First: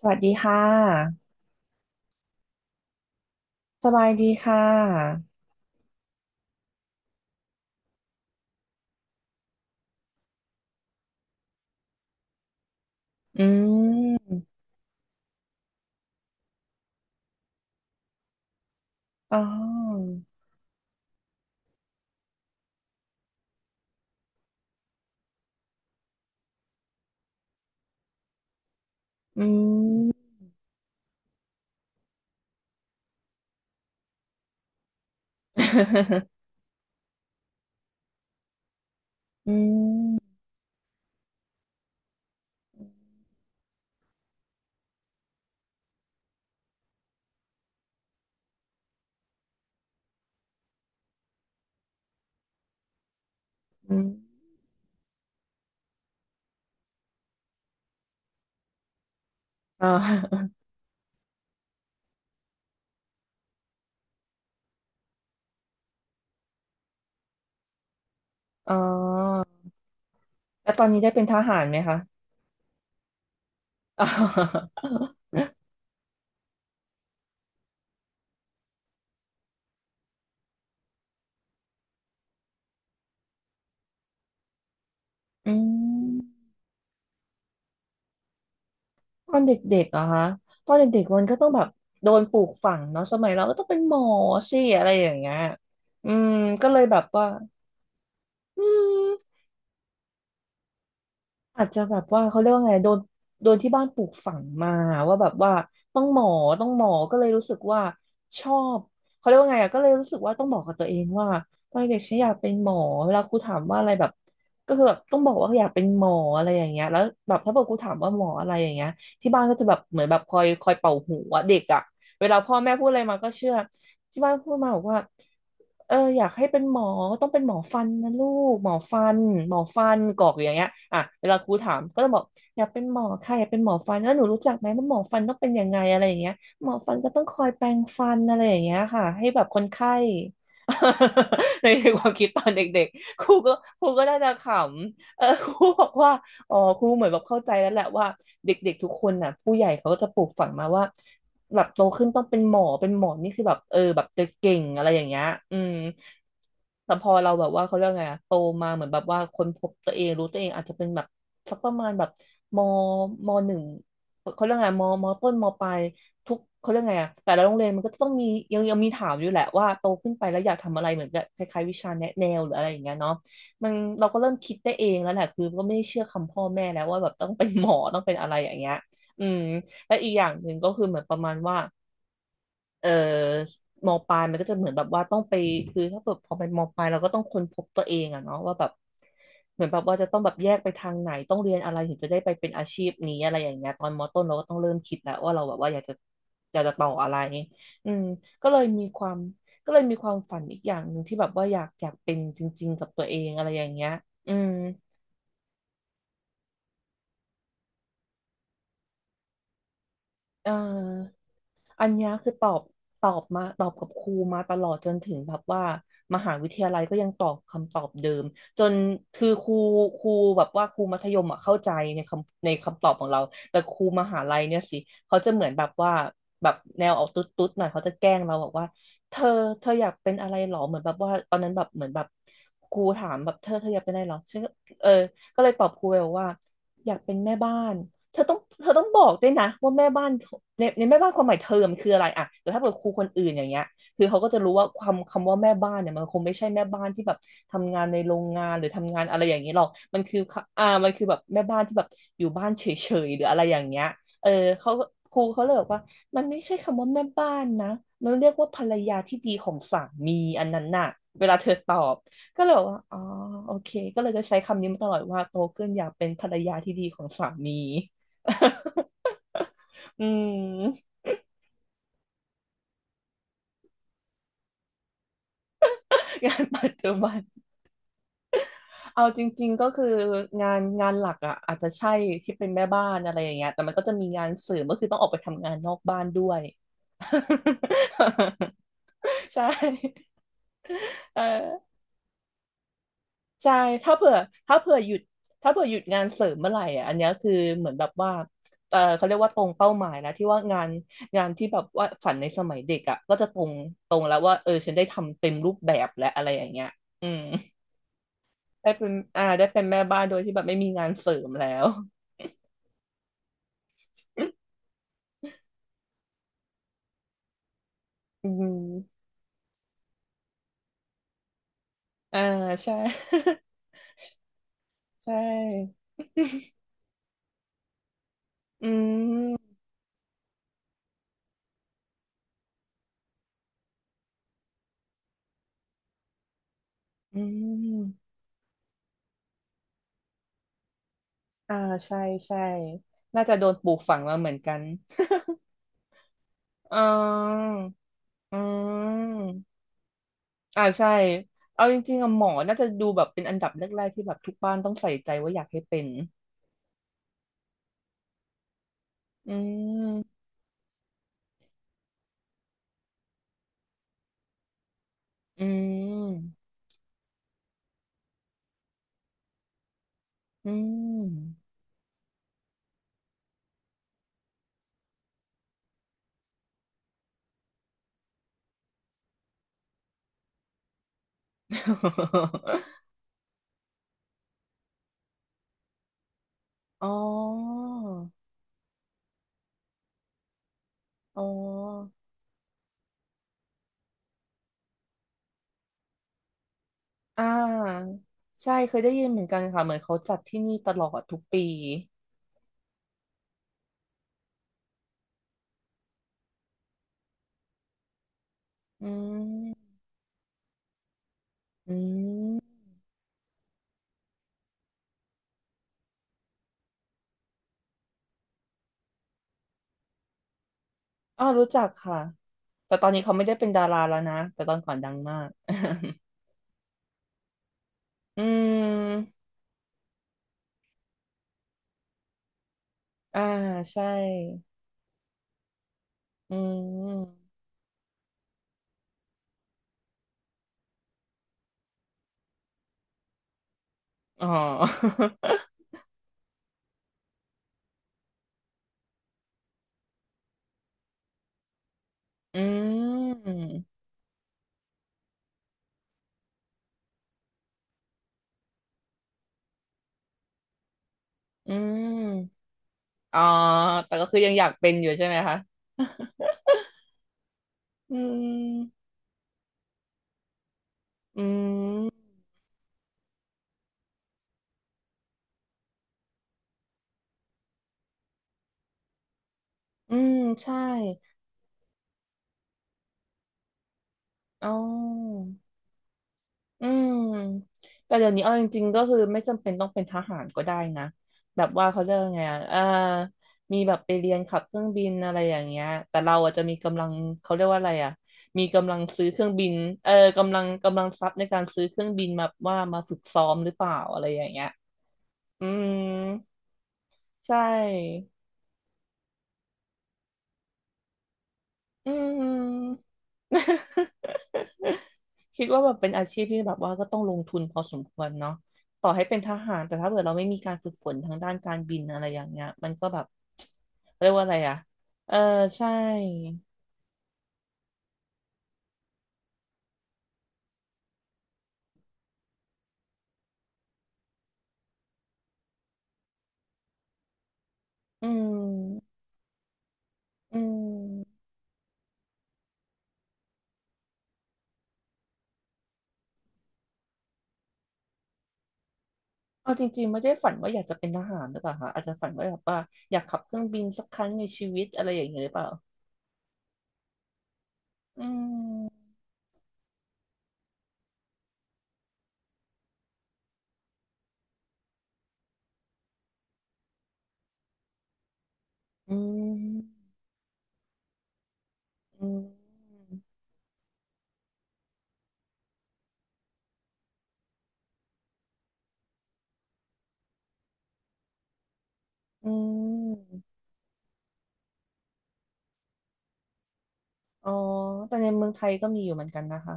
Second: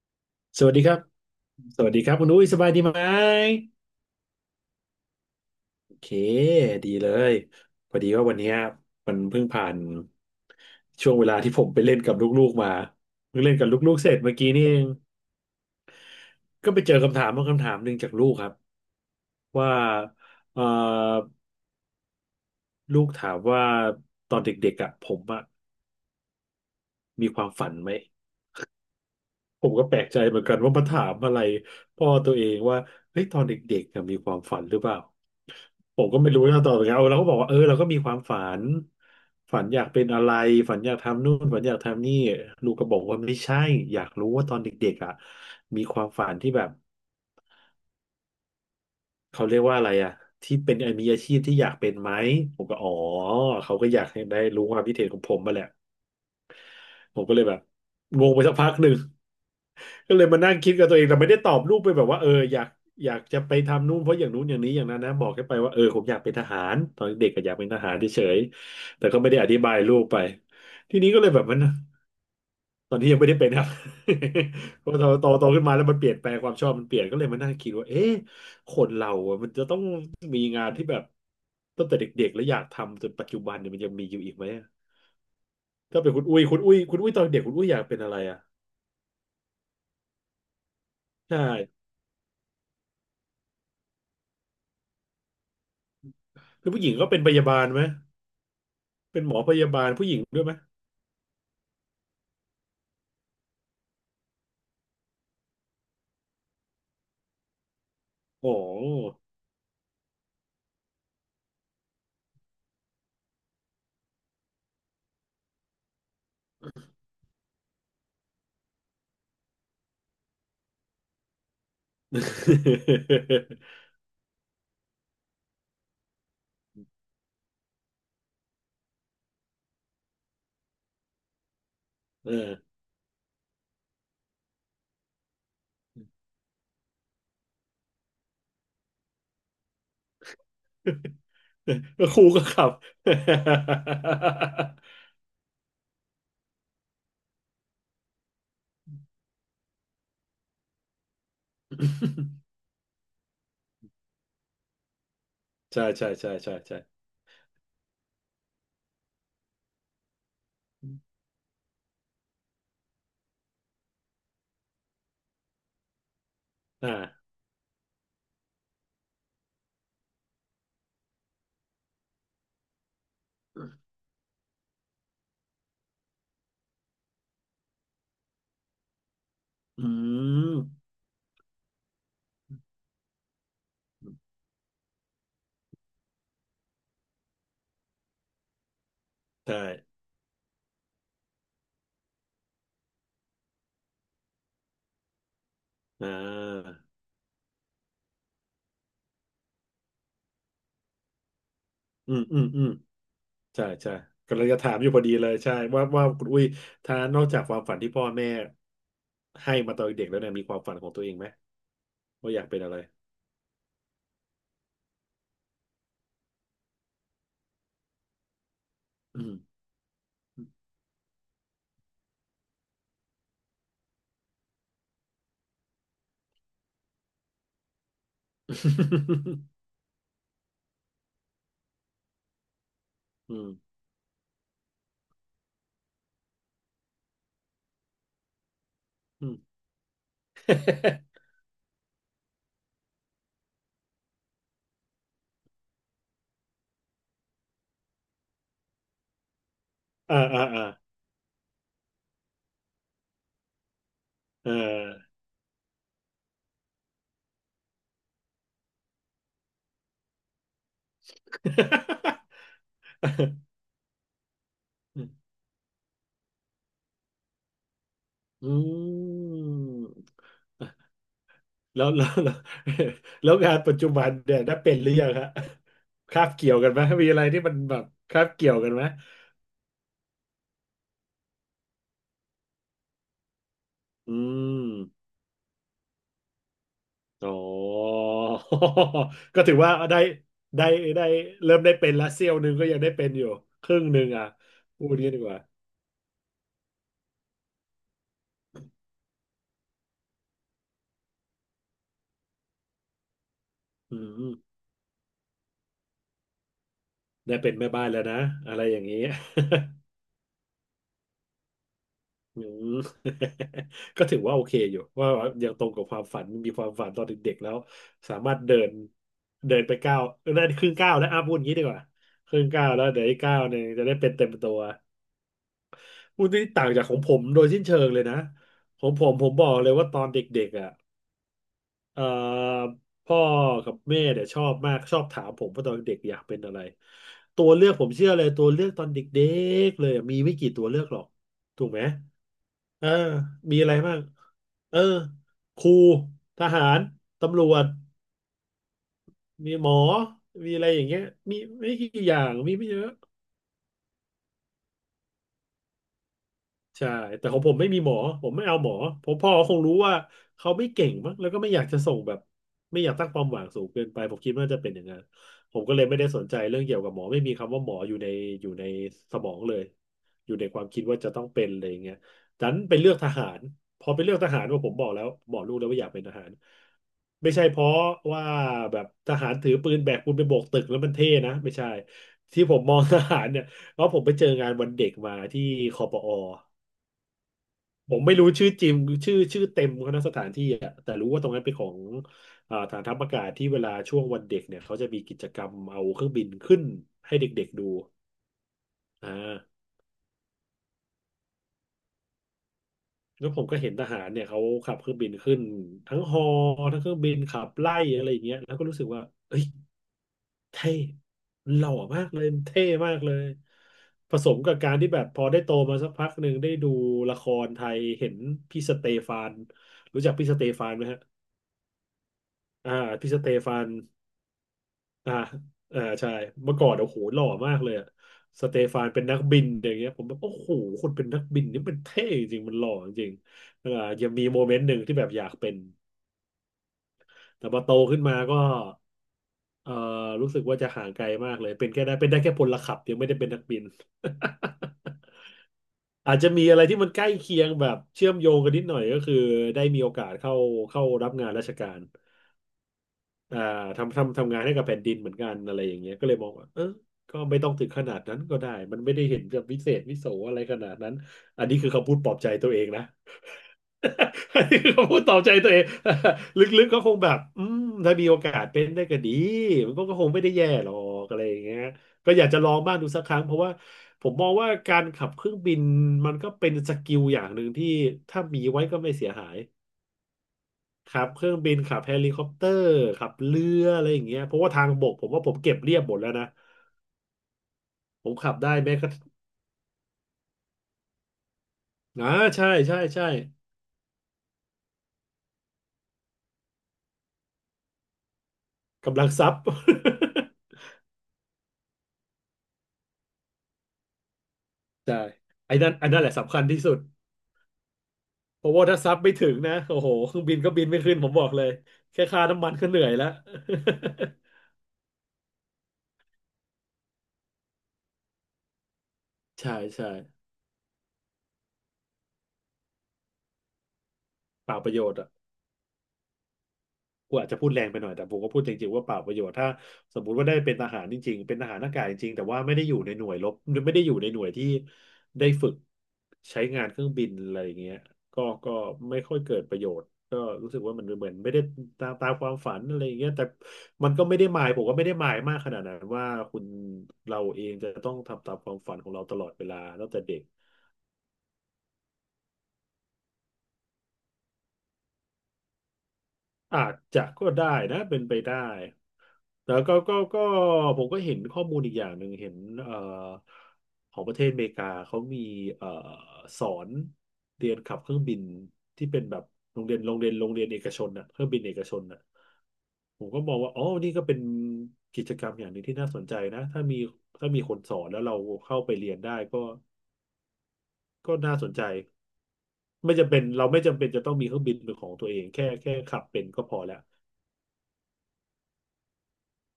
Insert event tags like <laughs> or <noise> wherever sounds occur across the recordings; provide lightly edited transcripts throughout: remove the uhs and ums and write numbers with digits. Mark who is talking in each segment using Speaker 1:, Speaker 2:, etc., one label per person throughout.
Speaker 1: สวัสดีค่
Speaker 2: สวัสดีครับ
Speaker 1: ะ
Speaker 2: สวัสดีครับคุณอุ้ยสบายดีไหม
Speaker 1: สบายดีค่ะ
Speaker 2: โอเคดีเลยพอดีว่าวันเนี้ยมันเพิ่งผ่านช่วงเวลาที่ผมไปเล่นกับลูกๆมาเพิ่
Speaker 1: อื
Speaker 2: งเล่นกับลูกๆเสร็จเมื่อกี้
Speaker 1: ม
Speaker 2: นี่เองก็ไปเจอคำถามบางคำถามหนึ่งจากลูกครับ
Speaker 1: อ๋อ
Speaker 2: ว่าเอ่อลูกถามว่าตอนเด็กๆอ่ะผมอ่ะมีความฝันไหม
Speaker 1: อื
Speaker 2: ผมก็แปลก
Speaker 1: ม
Speaker 2: ใจเหมือนกันว่ามาถามอะไรพ่อตัวเองว่าเฮ้ยตอนเด็กๆอะมีความฝันหรือเปล่าผมก็
Speaker 1: <laughs>
Speaker 2: ไม่รู้นะตอนนั้นเอาเราก็บอกว่าเออเราก็มีความฝัน
Speaker 1: อื
Speaker 2: ฝันอยากเป็นอะไร
Speaker 1: ม
Speaker 2: ฝันอยากทำนู่นฝันอยากทำนี่ลูกก็บอกว่าไม่ใช่อยากรู้ว่าตอนเด็กๆอ่ะมีความฝันที่แบบเขาเรียกว่าอะไรอ่ะที่เป็นมีอาชีพที่อยากเป็นไหมผมก็อ๋อเขาก็
Speaker 1: อื
Speaker 2: อยา
Speaker 1: ม
Speaker 2: กให้ได้รู้ความคิดเห็นของผมมาแหละผมก็เลยแบบงงไปสักพักหนึ่ง
Speaker 1: อ๋
Speaker 2: ก็เลยมา
Speaker 1: อ
Speaker 2: นั่งคิดกับตัวเองแต่ไม่ได้ตอบลูกไปแบบว่าเอออยากจะไปทำนู่นเพราะอย่างนู้นอย่างนี้อย่างนั้นนะบอกแค่ไปว่าเออผมอยากเป็นทหารตอนเด็กก็อยากเป็นทหารเฉย
Speaker 1: อ๋อ
Speaker 2: ๆแต่ก็ไม่ได้อธิบายลูกไป
Speaker 1: แล้วตอน
Speaker 2: ที
Speaker 1: นี้ได้
Speaker 2: นี้ก็
Speaker 1: เป็น
Speaker 2: เลย
Speaker 1: ท
Speaker 2: แบบ
Speaker 1: หา
Speaker 2: มัน
Speaker 1: รไหมคะ
Speaker 2: ตอนที่ยังไม่ได้เป็นครับ
Speaker 1: อ๋อ
Speaker 2: <laughs> พอาโตขึ้นมาแล้วมันเปลี่ยนแปลงความชอบมันเปลี่ยนก็เลยมานั่งคิดว่าเอ๊ะคนเราอะมันจะต้องมีงานที่แบบตั้งแต่เด็กๆแล้วอยากทำจนปัจจุบันเนี่ยมันยังมีอยู่อีกไหมอะ
Speaker 1: <laughs> อื
Speaker 2: ถ้าเป็นคุณอุ้
Speaker 1: ม
Speaker 2: ยคุณอุ้ยคุณอุ้ยตอนเด็กคุณอุ้ยอยากเป็นอะไรอ่ะ
Speaker 1: ตอนเด็กๆเหรอคะตอนเด็กๆมัน
Speaker 2: ใช
Speaker 1: ก็ต้องแบบ
Speaker 2: ่
Speaker 1: โดนปลูกฝังเนาะ สมัยเราก็ต้องเป็นหมอสิอะไรอย่างเงี้ยอืมก็
Speaker 2: คือ
Speaker 1: เล
Speaker 2: ผู้
Speaker 1: ย
Speaker 2: หญิ
Speaker 1: แบ
Speaker 2: ง
Speaker 1: บ
Speaker 2: ก็เป็น
Speaker 1: ว่า
Speaker 2: พยาบาลไหม
Speaker 1: อื
Speaker 2: เป็นห
Speaker 1: ม
Speaker 2: มอพยาบาลผู้หญิงด้วยไหม
Speaker 1: อาจจะแบบว่าเขาเรียกว่าไงโดนที่บ้านปลูกฝังมาว่าแบบว่าต้องหมอต้องหมอก็เลยรู้สึกว่าชอ
Speaker 2: โอ้โ
Speaker 1: บ
Speaker 2: ห
Speaker 1: เขาเรียกว่าไงอะก็เลยรู้สึกว่าต้องบอกกับตัวเองว่าตอนเด็กฉันอยากเป็นหมอเวลาครูถามว่าอะไรแบบก็คือแบบต้องบอกว่าอยากเป็นหมออะไรอย่างเงี้ยแล้วแบบถ้าบอครูถามว่าหมออะไรอย่างเงี้ยที่บ้านก็จะแบบเหมือนแบบคอยเป่าหูอะเด็กอะเวลาพ่อแม่พูดอะไรมาก็เชื่อ
Speaker 2: <laughs>
Speaker 1: ที่บ้านพูดมาบอกว่า เอออยากให้เป็นหมอต้องเป็นหมอฟันนะลูกหมอฟันหมอฟันกรอกอยู่อย่างเงี้ยอ่ะเวลาครูถามก็ต้องบอก
Speaker 2: เออ
Speaker 1: อยากเป็นหมอค่ะอยากเป็นหมอฟันแล้วหนูรู้จักไหมว่าหมอฟันต้องเป็นยังไงอะไรอย่างเงี้ยหมอฟันก็ต้องคอยแปรงฟันอะไรอย่างเงี้ยค่ะให้แบบคนไข้ <laughs> ในความ
Speaker 2: <laughs> ค
Speaker 1: คิ
Speaker 2: รู
Speaker 1: ดต
Speaker 2: ก็
Speaker 1: อน
Speaker 2: ขับ
Speaker 1: เด็กๆครูก็น่าจะขำเออครูบอกว่าอ๋อครูเหมือนแบบเข้าใจแล้วแหละว่าเด็กๆทุกคนน่ะผู้ใหญ่เขาก็จะปลูกฝังมาว่า แบบโตขึ้นต้องเป็น
Speaker 2: <laughs>
Speaker 1: หมอเป็นหมอนี่คือแบบเออแบบจะเก่งอะไรอย่างเงี้ยอืม
Speaker 2: ใช่ใช่ใช่ใช่ใช่
Speaker 1: แต่พอเราแบบว่าเขาเรียกไงอะโตมาเหมือนแบบว่าค้นพบตัวเองรู้ตัวเองอาจจะเป็นแบบสักประมาณแบบมมหนึ่งเขาเรียกไงมมต้นมปลายทุกเขาเรียกไงอะ
Speaker 2: อ่า
Speaker 1: แต่ละโรงเรียนมันก็ต้องมียังมีถามอยู่แหละว่าโตขึ้นไปแล้วอยากทำอะไรเหมือนกับคล้ายๆวิชาแนะแนวหรืออะไรอย่างเงี้ยเนาะมันเราก็เริ่มคิดได้เองแล้วแหละคือก็ไม่ได้เชื่อคำพ่อแม่แล้วว่าแบบต้องเป็นหมอต้องเป็นอะไรอย่างเงี้ยอืม
Speaker 2: อื
Speaker 1: และอีกอย่างหนึ่งก็คือ
Speaker 2: ม
Speaker 1: เหมือนประมาณว่าเออมปลายมันก็จะเหมือนแบบว่าต้องไปคือถ้าเกิดพอเป็นมปลายเราก็ต้องค้นพบตัวเองอะเนาะว่าแบบ
Speaker 2: ใช่
Speaker 1: เหมือนแบบว่าจะต้องแบบแยกไปทางไหนต้องเรียนอะไรถึงจะได้ไปเป็นอาชีพนี้อะไรอย่างเงี้ยตอนมต้นเราก็ต้องเริ่มคิดแล้วว่าเราแบบว่าอยากจะ
Speaker 2: อ่
Speaker 1: อยาก
Speaker 2: า
Speaker 1: จะต่ออะไรอืมก็เลยมีความก็เลยมีความฝันอีกอย่างหนึ่งที่แบบว่าอยากเป็
Speaker 2: อื
Speaker 1: น
Speaker 2: มอื
Speaker 1: จ
Speaker 2: มอื
Speaker 1: ริ
Speaker 2: ม
Speaker 1: งๆกับตัวเองอะไรอ
Speaker 2: ใช่
Speaker 1: ย่างเงี้ย
Speaker 2: ใช่
Speaker 1: อื
Speaker 2: กำลัง
Speaker 1: ม
Speaker 2: จะถามอยู่พอดีเลย ใช่ว่าคุณอุ้ยถ้านอกจากความฝันที่พ่อแม่ให้มาตอนเด็กแล้วเนี่ยมี
Speaker 1: เอ
Speaker 2: ความฝันของตัวเอง
Speaker 1: อ
Speaker 2: ไหม
Speaker 1: อันเนี้ยคื
Speaker 2: ว่า
Speaker 1: อ
Speaker 2: อ
Speaker 1: ต
Speaker 2: ยาก
Speaker 1: อ
Speaker 2: เป็
Speaker 1: บ
Speaker 2: นอะไร
Speaker 1: ตอบมาตอบกับครูมาตลอดจนถึงแบบว่ามหาวิทยาลัยก็ยังตอบคำตอบเดิมจน
Speaker 2: อื
Speaker 1: คือ
Speaker 2: ม
Speaker 1: ครูแบบว่าครูมัธยมอ่ะเข้าใจในคำตอบของเราแต่ครูมหาลัยเนี่ยสิเขาจะเหมือนแบบว่าแบบแนวออกตุ๊ดตุ๊ดหน่อยเขาจะแกล้งเราบอกว่าเธอ
Speaker 2: <laughs>
Speaker 1: เธออยากเป็นอะไรหรอเหมือนแบบว่าตอนนั้นแบบเหมือนแบบครูถามแบ
Speaker 2: อื
Speaker 1: บเธ
Speaker 2: ม
Speaker 1: อ
Speaker 2: <laughs>
Speaker 1: เธออยากเป็นอะไรหรอฉันก็เออก็เลยตอบครูไปบอกว่าอยากเป็นแม่บ้าน เธอต้องบอกด้
Speaker 2: อื
Speaker 1: วย
Speaker 2: ม
Speaker 1: นะว่าแม่บ้าน ในแม่บ้านความหมายเทอมคืออะไรอะแต่ถ้าเกิดครูคนอื่นอย่างเงี้ยคือเขาก็จะรู้ว่าความคำว่าแม่บ้านเนี่ยมันคงไม่ใช่แม่บ้านที่แบบทำงานในโรงงานหรือทำงานอะไรอย่างนี้หรอกมันคื
Speaker 2: อ่า
Speaker 1: อ
Speaker 2: อ่าอ่า
Speaker 1: อ่ามันคือแบบแม่บ้านที่แบบอยู่บ้านเฉยๆหรืออะไรอย่างเงี้ยเออ
Speaker 2: เอ
Speaker 1: เขา
Speaker 2: อ
Speaker 1: ครูเขาเลยบอกว่ามันไม่ใช่คำว่าแม่บ้านนะมันเรียกว่าภรรยาที่ดีของสามีอันนั้นน่ะเวลาเธอตอบก็เลยบอกว่าอ๋อโอ
Speaker 2: <laughs>
Speaker 1: เคก็เลยจะใช้คำนี้มาตลอดว่าโตขึ้นอยากเป็นภรรยาที่ดีของสามี <laughs>
Speaker 2: อื
Speaker 1: อื
Speaker 2: ม
Speaker 1: ม
Speaker 2: แล้ว <laughs> แล้วงานปัจจุบันเนี่ยได้เป็นหรือยังฮะคา
Speaker 1: <laughs>
Speaker 2: บ
Speaker 1: งาน
Speaker 2: เกี่ยว
Speaker 1: ปั
Speaker 2: กัน
Speaker 1: จ
Speaker 2: ไหม
Speaker 1: จุ
Speaker 2: มี
Speaker 1: บั
Speaker 2: อะ
Speaker 1: น
Speaker 2: ไรที่มันแบบคาบเกี่ยวกันไหม
Speaker 1: เอาจริงๆก็คืองานหลักอ่ะอาจจะใช่ที่เป็นแม่บ้านอะไรอย่างเงี้ยแต่มันก็จะมี
Speaker 2: อื
Speaker 1: งานเสริมก็
Speaker 2: ม
Speaker 1: คือต้องออกไปทำงานนอกบ้านด้วย
Speaker 2: อ๋อ้
Speaker 1: <laughs>
Speaker 2: <laughs> ก็
Speaker 1: ใช่
Speaker 2: ถือว่าได้ได้
Speaker 1: เ
Speaker 2: เริ่ม
Speaker 1: ออ
Speaker 2: ได้เป็นละเสี้ยวหนึ่งก็ยังได้เป็นอยู่
Speaker 1: ใช่
Speaker 2: ครึ่ง
Speaker 1: ถ้า
Speaker 2: หนึ่ง
Speaker 1: เผื่อ
Speaker 2: อ่ะ
Speaker 1: ถ้าเผื่อ
Speaker 2: พู
Speaker 1: หยุ
Speaker 2: ด
Speaker 1: ด
Speaker 2: งี้ดีกว่า
Speaker 1: ถ้าเผื่อหยุดงานเสริมเมื่อไหร่อ่ะอันเนี้ยคือเหมือนแบบว่าเออเขาเรียกว่าตรงเป้าหมายนะที่ว่างานงานที่แบบว่าฝันในสมัยเด็กอ่ะก็จะตรงตร
Speaker 2: อื
Speaker 1: งแล้ว
Speaker 2: ม
Speaker 1: ว่าเออฉันได้ทำเต็มรูปแบบและอะไรอย่างเงี้ยอืม
Speaker 2: ได้เป็นแม่บ้านแล้วนะอะไร
Speaker 1: ได้
Speaker 2: อย่าง
Speaker 1: เป็น
Speaker 2: นี้
Speaker 1: ได้เป็นแม่บ้านโดยที่แบบไม่มีงานเสริมแล้ว
Speaker 2: อืม <laughs> ก็ถือว่าโอเค
Speaker 1: <laughs>
Speaker 2: อยู่ว่ายังตรงกับความฝันมีความฝันตอนเด็กๆแล้วสา
Speaker 1: อื
Speaker 2: มารถเดิน
Speaker 1: ม
Speaker 2: เดินไปก้าวได้ครึ่งก้าวแล้วอ่ะพูดอย่างนี้ดีกว่า
Speaker 1: อ่า
Speaker 2: ครึ่งก้าว
Speaker 1: ใช่
Speaker 2: แล้วเดี๋ยวอีกก้าวหนึ่งจะได้เป็นเต็มตัว
Speaker 1: <laughs> ใช่
Speaker 2: พูดนี่ต่างจากของผมโดยสิ้นเชิงเลยนะ
Speaker 1: อื
Speaker 2: ของผมผมบอ
Speaker 1: ม
Speaker 2: กเลยว่าตอนเด็กๆอ่ะ เอ่อพ่อกับแม่เนี่ยชอบมากชอบถามผมว่าตอนเด็กอยากเป็นอะไร
Speaker 1: อื
Speaker 2: ตัวเลือกผมเชื่อ
Speaker 1: ม
Speaker 2: เลยตัวเลือกตอนเด็กๆเลยอะมีไม่กี่ตัวเลือกหรอก
Speaker 1: อ่า
Speaker 2: ถูกไหม
Speaker 1: ใช่ใช่
Speaker 2: เออ
Speaker 1: น่าจะโดน
Speaker 2: มี
Speaker 1: ป
Speaker 2: อะ
Speaker 1: ลู
Speaker 2: ไร
Speaker 1: กฝั
Speaker 2: บ้าง
Speaker 1: งมาเหมือนกัน
Speaker 2: เออครูทหา
Speaker 1: <laughs> อ๋
Speaker 2: รตำ
Speaker 1: อ
Speaker 2: รวจ
Speaker 1: อื
Speaker 2: มี
Speaker 1: ม
Speaker 2: หมอมีอะ
Speaker 1: อ่า
Speaker 2: ไรอย่าง
Speaker 1: ใช่
Speaker 2: เงี้ยมี
Speaker 1: เอา
Speaker 2: ไม่
Speaker 1: จ
Speaker 2: กี่
Speaker 1: ริงๆอะ
Speaker 2: อย่า
Speaker 1: หมอ
Speaker 2: งมี
Speaker 1: น่าจะ
Speaker 2: ไม่เย
Speaker 1: ดู
Speaker 2: อะ
Speaker 1: แบบเป็นอันดับแรกๆที่แบบทุกบ้านต้องใส่ใจว่าอยากให้เป็น
Speaker 2: ใช่แต่ของผมไม่มีหมอผมไม่เอาหมอผมพ่อ
Speaker 1: อื
Speaker 2: คงรู้ว่า
Speaker 1: ม
Speaker 2: เขาไม่เก่งมั้งแล้วก็ไม่อยากจะส่งแบบไม่อยากตั้งความหวังสูงเกินไปผมคิดว่าจะเป็นอย่างนั้น
Speaker 1: อื
Speaker 2: ผมก็เลยไม่ได้สนใจ
Speaker 1: ม
Speaker 2: เรื่องเกี่ยวกับหมอไม่มีคำว่าหมออยู่ในอยู่ในสมองเลยอยู่ใน
Speaker 1: อื
Speaker 2: ค
Speaker 1: ม
Speaker 2: วามคิดว่าจะต้องเป็นอะไรอย่างเงี้ยดันไปเลือกทหารพอไปเลือกทหารว่าผมบอกแล้วบอกลูกแล้วว่าอยากเป็นทหารไม่ใช่เพราะว่าแบบทหารถือปืนแบกปืนไปโบกตึกแล้วมันเท่นะไม่ใช่ที่ผมมองทหารเนี่ยเพราะผมไปเจองานวันเด็กมาที่คอปอ
Speaker 1: <laughs> อ๋อ
Speaker 2: ผมไม่รู้ชื่อจริงชื่อเต็มเขานะสถานที่อะแต่รู้
Speaker 1: อ๋
Speaker 2: ว่า
Speaker 1: อ
Speaker 2: ตรงนั้นเป็นของฐานทัพอากาศที่เวลาช่วงวันเด็กเนี่ยเขาจะมีกิจกรรมเอาเครื่องบินขึ้นให้
Speaker 1: อ่
Speaker 2: เด็กๆดู
Speaker 1: าใช่เคยได้ยิ
Speaker 2: อ่
Speaker 1: นเหมือนกัน
Speaker 2: า
Speaker 1: ค่ะเหมือนเขาจัดที่นี่ตลอดทุกปี
Speaker 2: แล้วผมก็เห็นทหารเนี่ยเขาขับเครื่องบินขึ้นทั้งฮอทั้งเครื่องบินขับไล่อะไรอย่างเงี้ยแล้วก็รู้สึ
Speaker 1: อื
Speaker 2: กว่าเอ้ย
Speaker 1: ม
Speaker 2: เท่หล่อ
Speaker 1: อื
Speaker 2: มากเลยเท่
Speaker 1: ม
Speaker 2: มากเลยผสมกับการที่แบบพอได้โตมาสักพักหนึ่งได้ดูละครไทยเห็นพี่สเตฟานรู้จักพี่สเตฟานไหมฮะ
Speaker 1: อ๋อรู้จักค่ะ
Speaker 2: อ่า
Speaker 1: แต่ตอนนี้
Speaker 2: พี่
Speaker 1: เขา
Speaker 2: ส
Speaker 1: ไม่
Speaker 2: เต
Speaker 1: ได้เป็น
Speaker 2: ฟา
Speaker 1: ดา
Speaker 2: น
Speaker 1: ราแล้วนะแต่ตอนก่อนดัง
Speaker 2: อ่า
Speaker 1: มาก
Speaker 2: อ่าใช่เมื่อก่อนโอ้โหหล่อมากเลยอะ
Speaker 1: <laughs> อื
Speaker 2: สเตฟานเป็นนั
Speaker 1: ม
Speaker 2: กบินอย่างเงี้ยผมแบบโอ้โหคนเป็นนักบินนี่มันเท่จริงมันหล่อจริง
Speaker 1: อ่า
Speaker 2: อ่า
Speaker 1: ใช่
Speaker 2: ยังมีโมเมนต์หนึ่งที่แบบอยากเป็น
Speaker 1: อืม
Speaker 2: แต่พอโตขึ้นมาก็เอ่อรู้สึกว่าจะห่างไกลมากเลยเป็นแค่ได้เป็นได้แค่พลขับยังไม่ได้เป็นนักบิน
Speaker 1: อ๋อ
Speaker 2: <laughs> อาจจะมีอะไรที่มันใกล้เคียงแบบเชื่อมโยงกันนิดหน่อยก็คือได้มีโอกาสเข้ารับงานราชการ
Speaker 1: <laughs> อื
Speaker 2: อ่า
Speaker 1: ม
Speaker 2: ทำงานให้กับแผ่นดินเหมือนกันอะไรอย่างเงี้ยก็เลยมองว่าเออก็ไม่ต้องถึงขนาดนั้นก็ได้มันไม่ได้เห็นจะวิเศษวิโสอะไรขนาดนั้นอัน
Speaker 1: อื
Speaker 2: นี้คือคำพูดปลอบใจ
Speaker 1: ม
Speaker 2: ตัวเองนะ
Speaker 1: อ๋อแต่ก็คือยัง
Speaker 2: <laughs> อั
Speaker 1: อ
Speaker 2: น
Speaker 1: ยาก
Speaker 2: นี้
Speaker 1: เป็
Speaker 2: คื
Speaker 1: น
Speaker 2: อ
Speaker 1: อยู่
Speaker 2: คำพูด
Speaker 1: ใช่
Speaker 2: ปล
Speaker 1: ไหม
Speaker 2: อบใจ
Speaker 1: คะ
Speaker 2: ตัวเอง <laughs> ลึกๆก็คงแบบอืม
Speaker 1: <laughs>
Speaker 2: ถ้า
Speaker 1: อื
Speaker 2: มีโอกาส
Speaker 1: ม
Speaker 2: เป็นได้ก็ดีมันก็คงไม่ได้แย่หรอกอะไร
Speaker 1: อื
Speaker 2: อย่างเงี้ยก็
Speaker 1: ม
Speaker 2: อยากจะลองบ้างดูสักครั้งเพราะว่าผมมองว่าการขับเครื่องบินมันก็เป็นสกิลอย่างหนึ่งที่ถ้ามีไว้ก็ไม่เสียหาย
Speaker 1: อืมใช่
Speaker 2: ขับเครื่องบินขับเฮลิคอปเตอร์ขับเรืออะไรอย่างเงี้ยเพราะ
Speaker 1: อ๋
Speaker 2: ว่าทางบกผม
Speaker 1: อ
Speaker 2: ว่าผมเก็บเรียบหมดแล้วนะ
Speaker 1: อืมแต่
Speaker 2: ผ
Speaker 1: เดี๋ยว
Speaker 2: ม
Speaker 1: นี้
Speaker 2: ขั
Speaker 1: เอา
Speaker 2: บ
Speaker 1: จ
Speaker 2: ได้
Speaker 1: ริง
Speaker 2: แม้
Speaker 1: ๆก็
Speaker 2: กระ
Speaker 1: คือ
Speaker 2: ทั่ง
Speaker 1: ไม่จำเป็นต้องเป็นทหารก็ได้นะแบบว่าเขาเรีย
Speaker 2: อ่า
Speaker 1: ก่าไงอะ
Speaker 2: ใช่ใช่ใช่
Speaker 1: มีแบบไปเรียนขับเครื่องบินอะไรอย่างเงี้ยแต่เราอาจจะมีกำลังเขาเรียกว่าอะไรอ่ะมีกำลัง
Speaker 2: กำ
Speaker 1: ซื้
Speaker 2: ลั
Speaker 1: อ
Speaker 2: ง
Speaker 1: เครื่อ
Speaker 2: ซั
Speaker 1: ง
Speaker 2: บ <laughs>
Speaker 1: บินเออกำลังทรัพย์ในการซื้อเครื่องบินมาว่ามาฝึกซ้อมหรือเปล่าอะไรอย่างเงี้ย
Speaker 2: ใช่
Speaker 1: อื
Speaker 2: ไอ้นั่
Speaker 1: ม
Speaker 2: นไอ้นั่นแหละสำคัญที่สุด
Speaker 1: ใช่
Speaker 2: เพราะว่าถ้าซับไม่ถึงนะโอ้โหเครื่องบินก็บินไม่ขึ้นผมบอกเลย
Speaker 1: อื
Speaker 2: แค่ค่าน้ำมันก็เหนื่อย
Speaker 1: ม
Speaker 2: แล้ว
Speaker 1: <laughs> คิดว่าแบบเป็นอาชีพที่แบบว่าก็ต้องลงทุนพอสมควรเนาะต่อให้เป็นท
Speaker 2: <laughs> ใช่
Speaker 1: หารแต่
Speaker 2: ใช่
Speaker 1: ถ้าเกิดเราไม่มีการฝึกฝนทางด้านการบินอะไรอย่างเงี้ยมันก็แบบเรียกว่าอะไร
Speaker 2: เป
Speaker 1: อ่ะ
Speaker 2: ล่าประโยชน์อ่ะ
Speaker 1: เออใช่
Speaker 2: กูอาจจะพูดแรงไปหน่อยแต่ผมก็พูดจริงๆว่าเปล่าประโยชน์ถ้าสมมุติว่าได้เป็นทหารจริงๆเป็นทหารอากาศจริงๆแต่ว่าไม่ได้อยู่ในหน่วยรบไม่ได้อยู่ในหน่วยที่ได้ฝึกใช้งานเครื่องบินอะไรอย่างเงี้ย
Speaker 1: อื
Speaker 2: ก็ไม่
Speaker 1: ม
Speaker 2: ค่อยเกิดประโยชน์ก็
Speaker 1: อื
Speaker 2: รู้สึกว่ามันเหมือน
Speaker 1: ม
Speaker 2: ไม่ได้ตามความฝันอะไรอย่างเงี้ยแต่มันก็ไม่ได้หมายมากขนาดนั้นว่าคุณเราเองจะต้องทำตามความฝันของเราตลอดเว
Speaker 1: เอา
Speaker 2: ลา
Speaker 1: จริง
Speaker 2: ตั้ง
Speaker 1: ๆ
Speaker 2: แต่
Speaker 1: ไม่ได้
Speaker 2: เด็ก
Speaker 1: ฝันว่าอยากจะเป็นทหารหรือเปล่าคะอาจจะฝันว่าแบบว่าอยากขับเครื่องบินสักครั้งในชีวิตอะไรอย่างเงี้ยหรือเปล่า
Speaker 2: อาจจะก็ได้นะเป็น
Speaker 1: อื
Speaker 2: ไปได้
Speaker 1: ม
Speaker 2: แต่ก็ผมก็เห็นข้อมูลอีกอย่างหนึ่งเห็นเอ่อของประเทศอเมริกาเขามีเอ่อสอนเรียนขับเครื่องบินที่
Speaker 1: อื
Speaker 2: เป็นแบบ
Speaker 1: ม
Speaker 2: โรงเรียนเอกชนน่ะเครื่องบินเอกชนน่ะ
Speaker 1: อืม
Speaker 2: ผมก็มองว่าอ๋อนี่ก็เป็นกิจกรรมอย่างหนึ่งที่น่าสนใจนะถ้ามีคนสอนแล้วเราเข้าไปเรียนได้ก็ก็น่าสนใจ
Speaker 1: อื
Speaker 2: ไม่จำเป็น
Speaker 1: ม
Speaker 2: เราไม่จำเป็นจะต้องมีเครื่องบินเป็นของตัวเองแค่ขับเป็นก็พอแล้ว
Speaker 1: อ๋อ แต่ในเมืองไทยก็มีอยู่เหมือนกันนะคะ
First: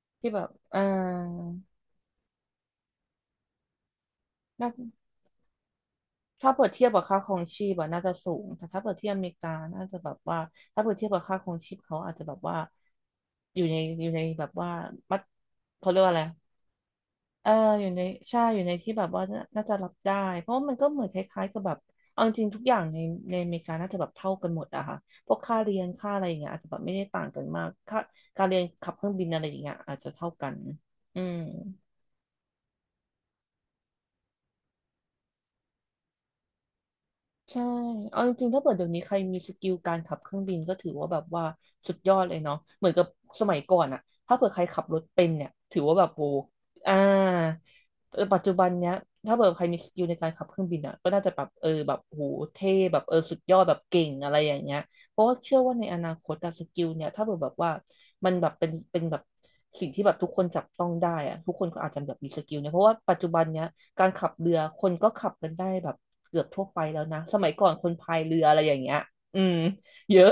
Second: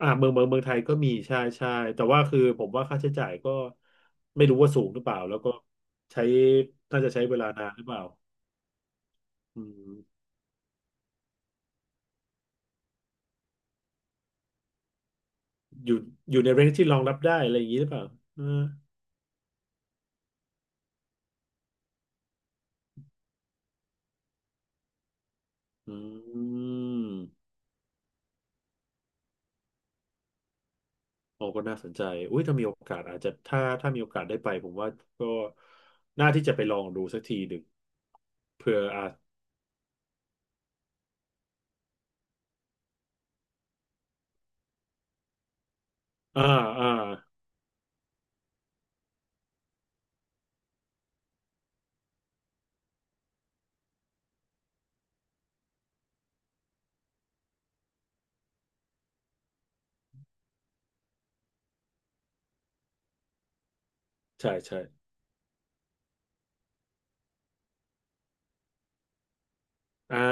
Speaker 2: อ่า
Speaker 1: ที่แบบ
Speaker 2: เมืองไทยก็มีใช่ใช่แต่ว่าคือผมว่าค่าใช้จ่ายก็ไม่รู้ว่า
Speaker 1: น่า
Speaker 2: สูงหรือเปล่าแล้วก็ใช้
Speaker 1: ถ้าเปิดเทียบกั
Speaker 2: น่า
Speaker 1: บ
Speaker 2: จะ
Speaker 1: ค่า
Speaker 2: ใช้
Speaker 1: คร
Speaker 2: เว
Speaker 1: อง
Speaker 2: ลา
Speaker 1: ชี
Speaker 2: นาน
Speaker 1: พ
Speaker 2: หรือ
Speaker 1: อะ
Speaker 2: เป
Speaker 1: น่า
Speaker 2: ล่า
Speaker 1: จะสูงแต่ถ้าเปิดเทียบอเมริกา
Speaker 2: อื
Speaker 1: น่า
Speaker 2: ม
Speaker 1: จะแบบว่าถ้าเปิดเทียบกับค่าครองชีพเขาอาจจะแบบว่าอยู่ในแบบว่ามัด
Speaker 2: อ
Speaker 1: เขา
Speaker 2: ยู่
Speaker 1: เรียกว่าอะไร
Speaker 2: อยู่ในเรนจ์ที่รองรับได้
Speaker 1: เออ
Speaker 2: อะไรอย่างนี้
Speaker 1: อ
Speaker 2: ห
Speaker 1: ยู่
Speaker 2: รือเป
Speaker 1: ใน
Speaker 2: ล่า
Speaker 1: ใช่
Speaker 2: นะ
Speaker 1: อยู่ในที่แบบว่าน่าจะรับได้เพราะว่ามันก็เหมือนคล้ายๆกับแบบเอาจริงๆทุกอย่างในอเมริกาน่าจะแบบเท่ากันหมดอะค่ะพวกค่าเรียน
Speaker 2: อื
Speaker 1: ค่าอะไรอย่างเงี้ยอาจจะแบบ
Speaker 2: ม
Speaker 1: ไม่ได้ต่างกันมากค่าการเรียนขับเครื่องบินอะไรอย่างเงี้ยอาจจะเท่ากันอืม
Speaker 2: โอ้ก็น่าสนใจอุ้ยถ้ามีโอกาสอาจจะถ้ามีโอกาสได้ไปผมว่าก็น่าที่จะไปลองดูสักทีหนึ่
Speaker 1: ใช่
Speaker 2: ง
Speaker 1: เอาจริงๆถ้าเปิ
Speaker 2: เผื่
Speaker 1: ด
Speaker 2: อ
Speaker 1: เดี๋ยวนี้
Speaker 2: อา
Speaker 1: ใค
Speaker 2: จ
Speaker 1: รมีสกิลการขับเครื่องบินก็ถือว่าแบบว่าสุดยอดเลยเนาะเหมือนกับสมัยก่อนอะถ้าเปิดใครขับรถเป็นเนี่ยถือว่าแบบโห
Speaker 2: อ่าอ่า
Speaker 1: อ่าแต่ปัจจุบันเนี้ยถ้าเปิดใครมีสกิลในการขับเครื่องบินอะก็น่าจะแบบเออแบบโหเท่แบบเออสุดยอดแบบเก่งอะไรอย่างเงี้ยเพราะว่าเชื่อว่าในอนาคตอะสกิลเนี่ยถ้าเปิดแบบว่ามันแบบเป็นแบบสิ่งที่แบบทุกคนจับต้องได้อะทุกคนก็อาจจะแบบมีสกิลเนี่ยเพราะว่าปัจจุบันเนี้ยการขับเรื
Speaker 2: ใช่
Speaker 1: อค
Speaker 2: ใช่
Speaker 1: นก็ขับกันได้แบบ เกือบทั่วไปแล้วนะสมัยก่อนคนพายเรืออะไรอย่างเงี้ยอืมเย
Speaker 2: อ่า
Speaker 1: อะ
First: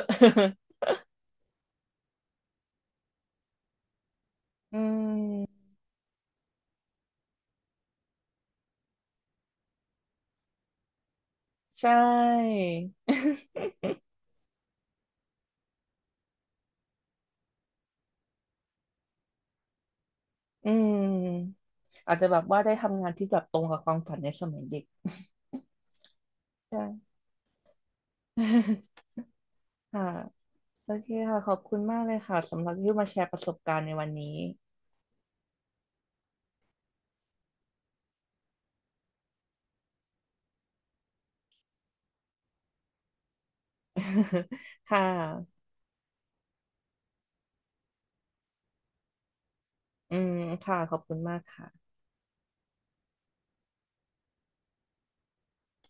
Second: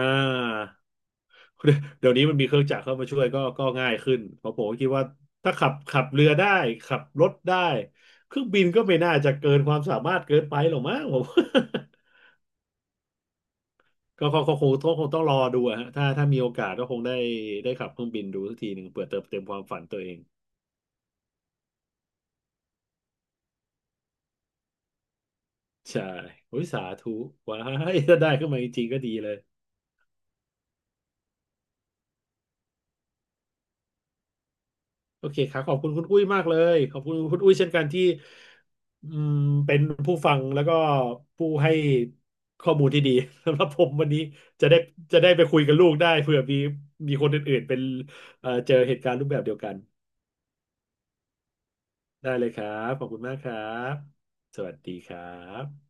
Speaker 2: <laughs> เดี๋ยวนี้มันมีเครื่องจักรเข้ามาช่วยก็ก็ง่ายขึ้นเพราะผม
Speaker 1: <laughs>
Speaker 2: ก็
Speaker 1: อื
Speaker 2: คิดว่าถ้า
Speaker 1: ม
Speaker 2: ขับเรือได้ขับรถได้เครื่องบินก็ไม่น่าจะเกินความสามารถเกินไปหรอกมั้งผม
Speaker 1: ใช่ <laughs>
Speaker 2: <laughs> ก็คงต้องรอดูอะฮะถ้ามีโอกาสก็คงได้ได้ขับเครื่องบินดูสักทีหนึ่งเผื่อเติมเต็มความฝันตัวเอง
Speaker 1: อืมอาจจะแบบว่าได้ทำงานที่แบบตรงกับความฝันในสมัยเด็ก
Speaker 2: ใช่โอ้ย
Speaker 1: <laughs> ใช่
Speaker 2: สาธุว้ายถ้าได้ขึ้นมาจริง
Speaker 1: <laughs>
Speaker 2: ๆก็ดีเลย
Speaker 1: ค่ะโอเคค่ะขอบคุณมากเลยค่ะสำหรับที่มาแชร์ประสบการณ์ในวันนี้
Speaker 2: โอเคครับขอบคุณคุณอุ้ยมากเลยขอบคุณคุณอุ้ยเช่นกันที่อืมเป็นผู้ฟังแล้วก็ผู้ให้ข้อมูลที่ดี <laughs> สำหรับผมวันนี้
Speaker 1: <laughs>
Speaker 2: จะได้
Speaker 1: ค่
Speaker 2: จะได้ไปคุย
Speaker 1: ะ
Speaker 2: กับลูกได้เผื่อมีคนอื่นๆเป็นเจอเหตุการณ์รูปแบบเดียวกัน
Speaker 1: อืมค่ะขอบคุณมากค่ะ
Speaker 2: ได้เลยครับขอบคุณมากครับสวัสดีครับ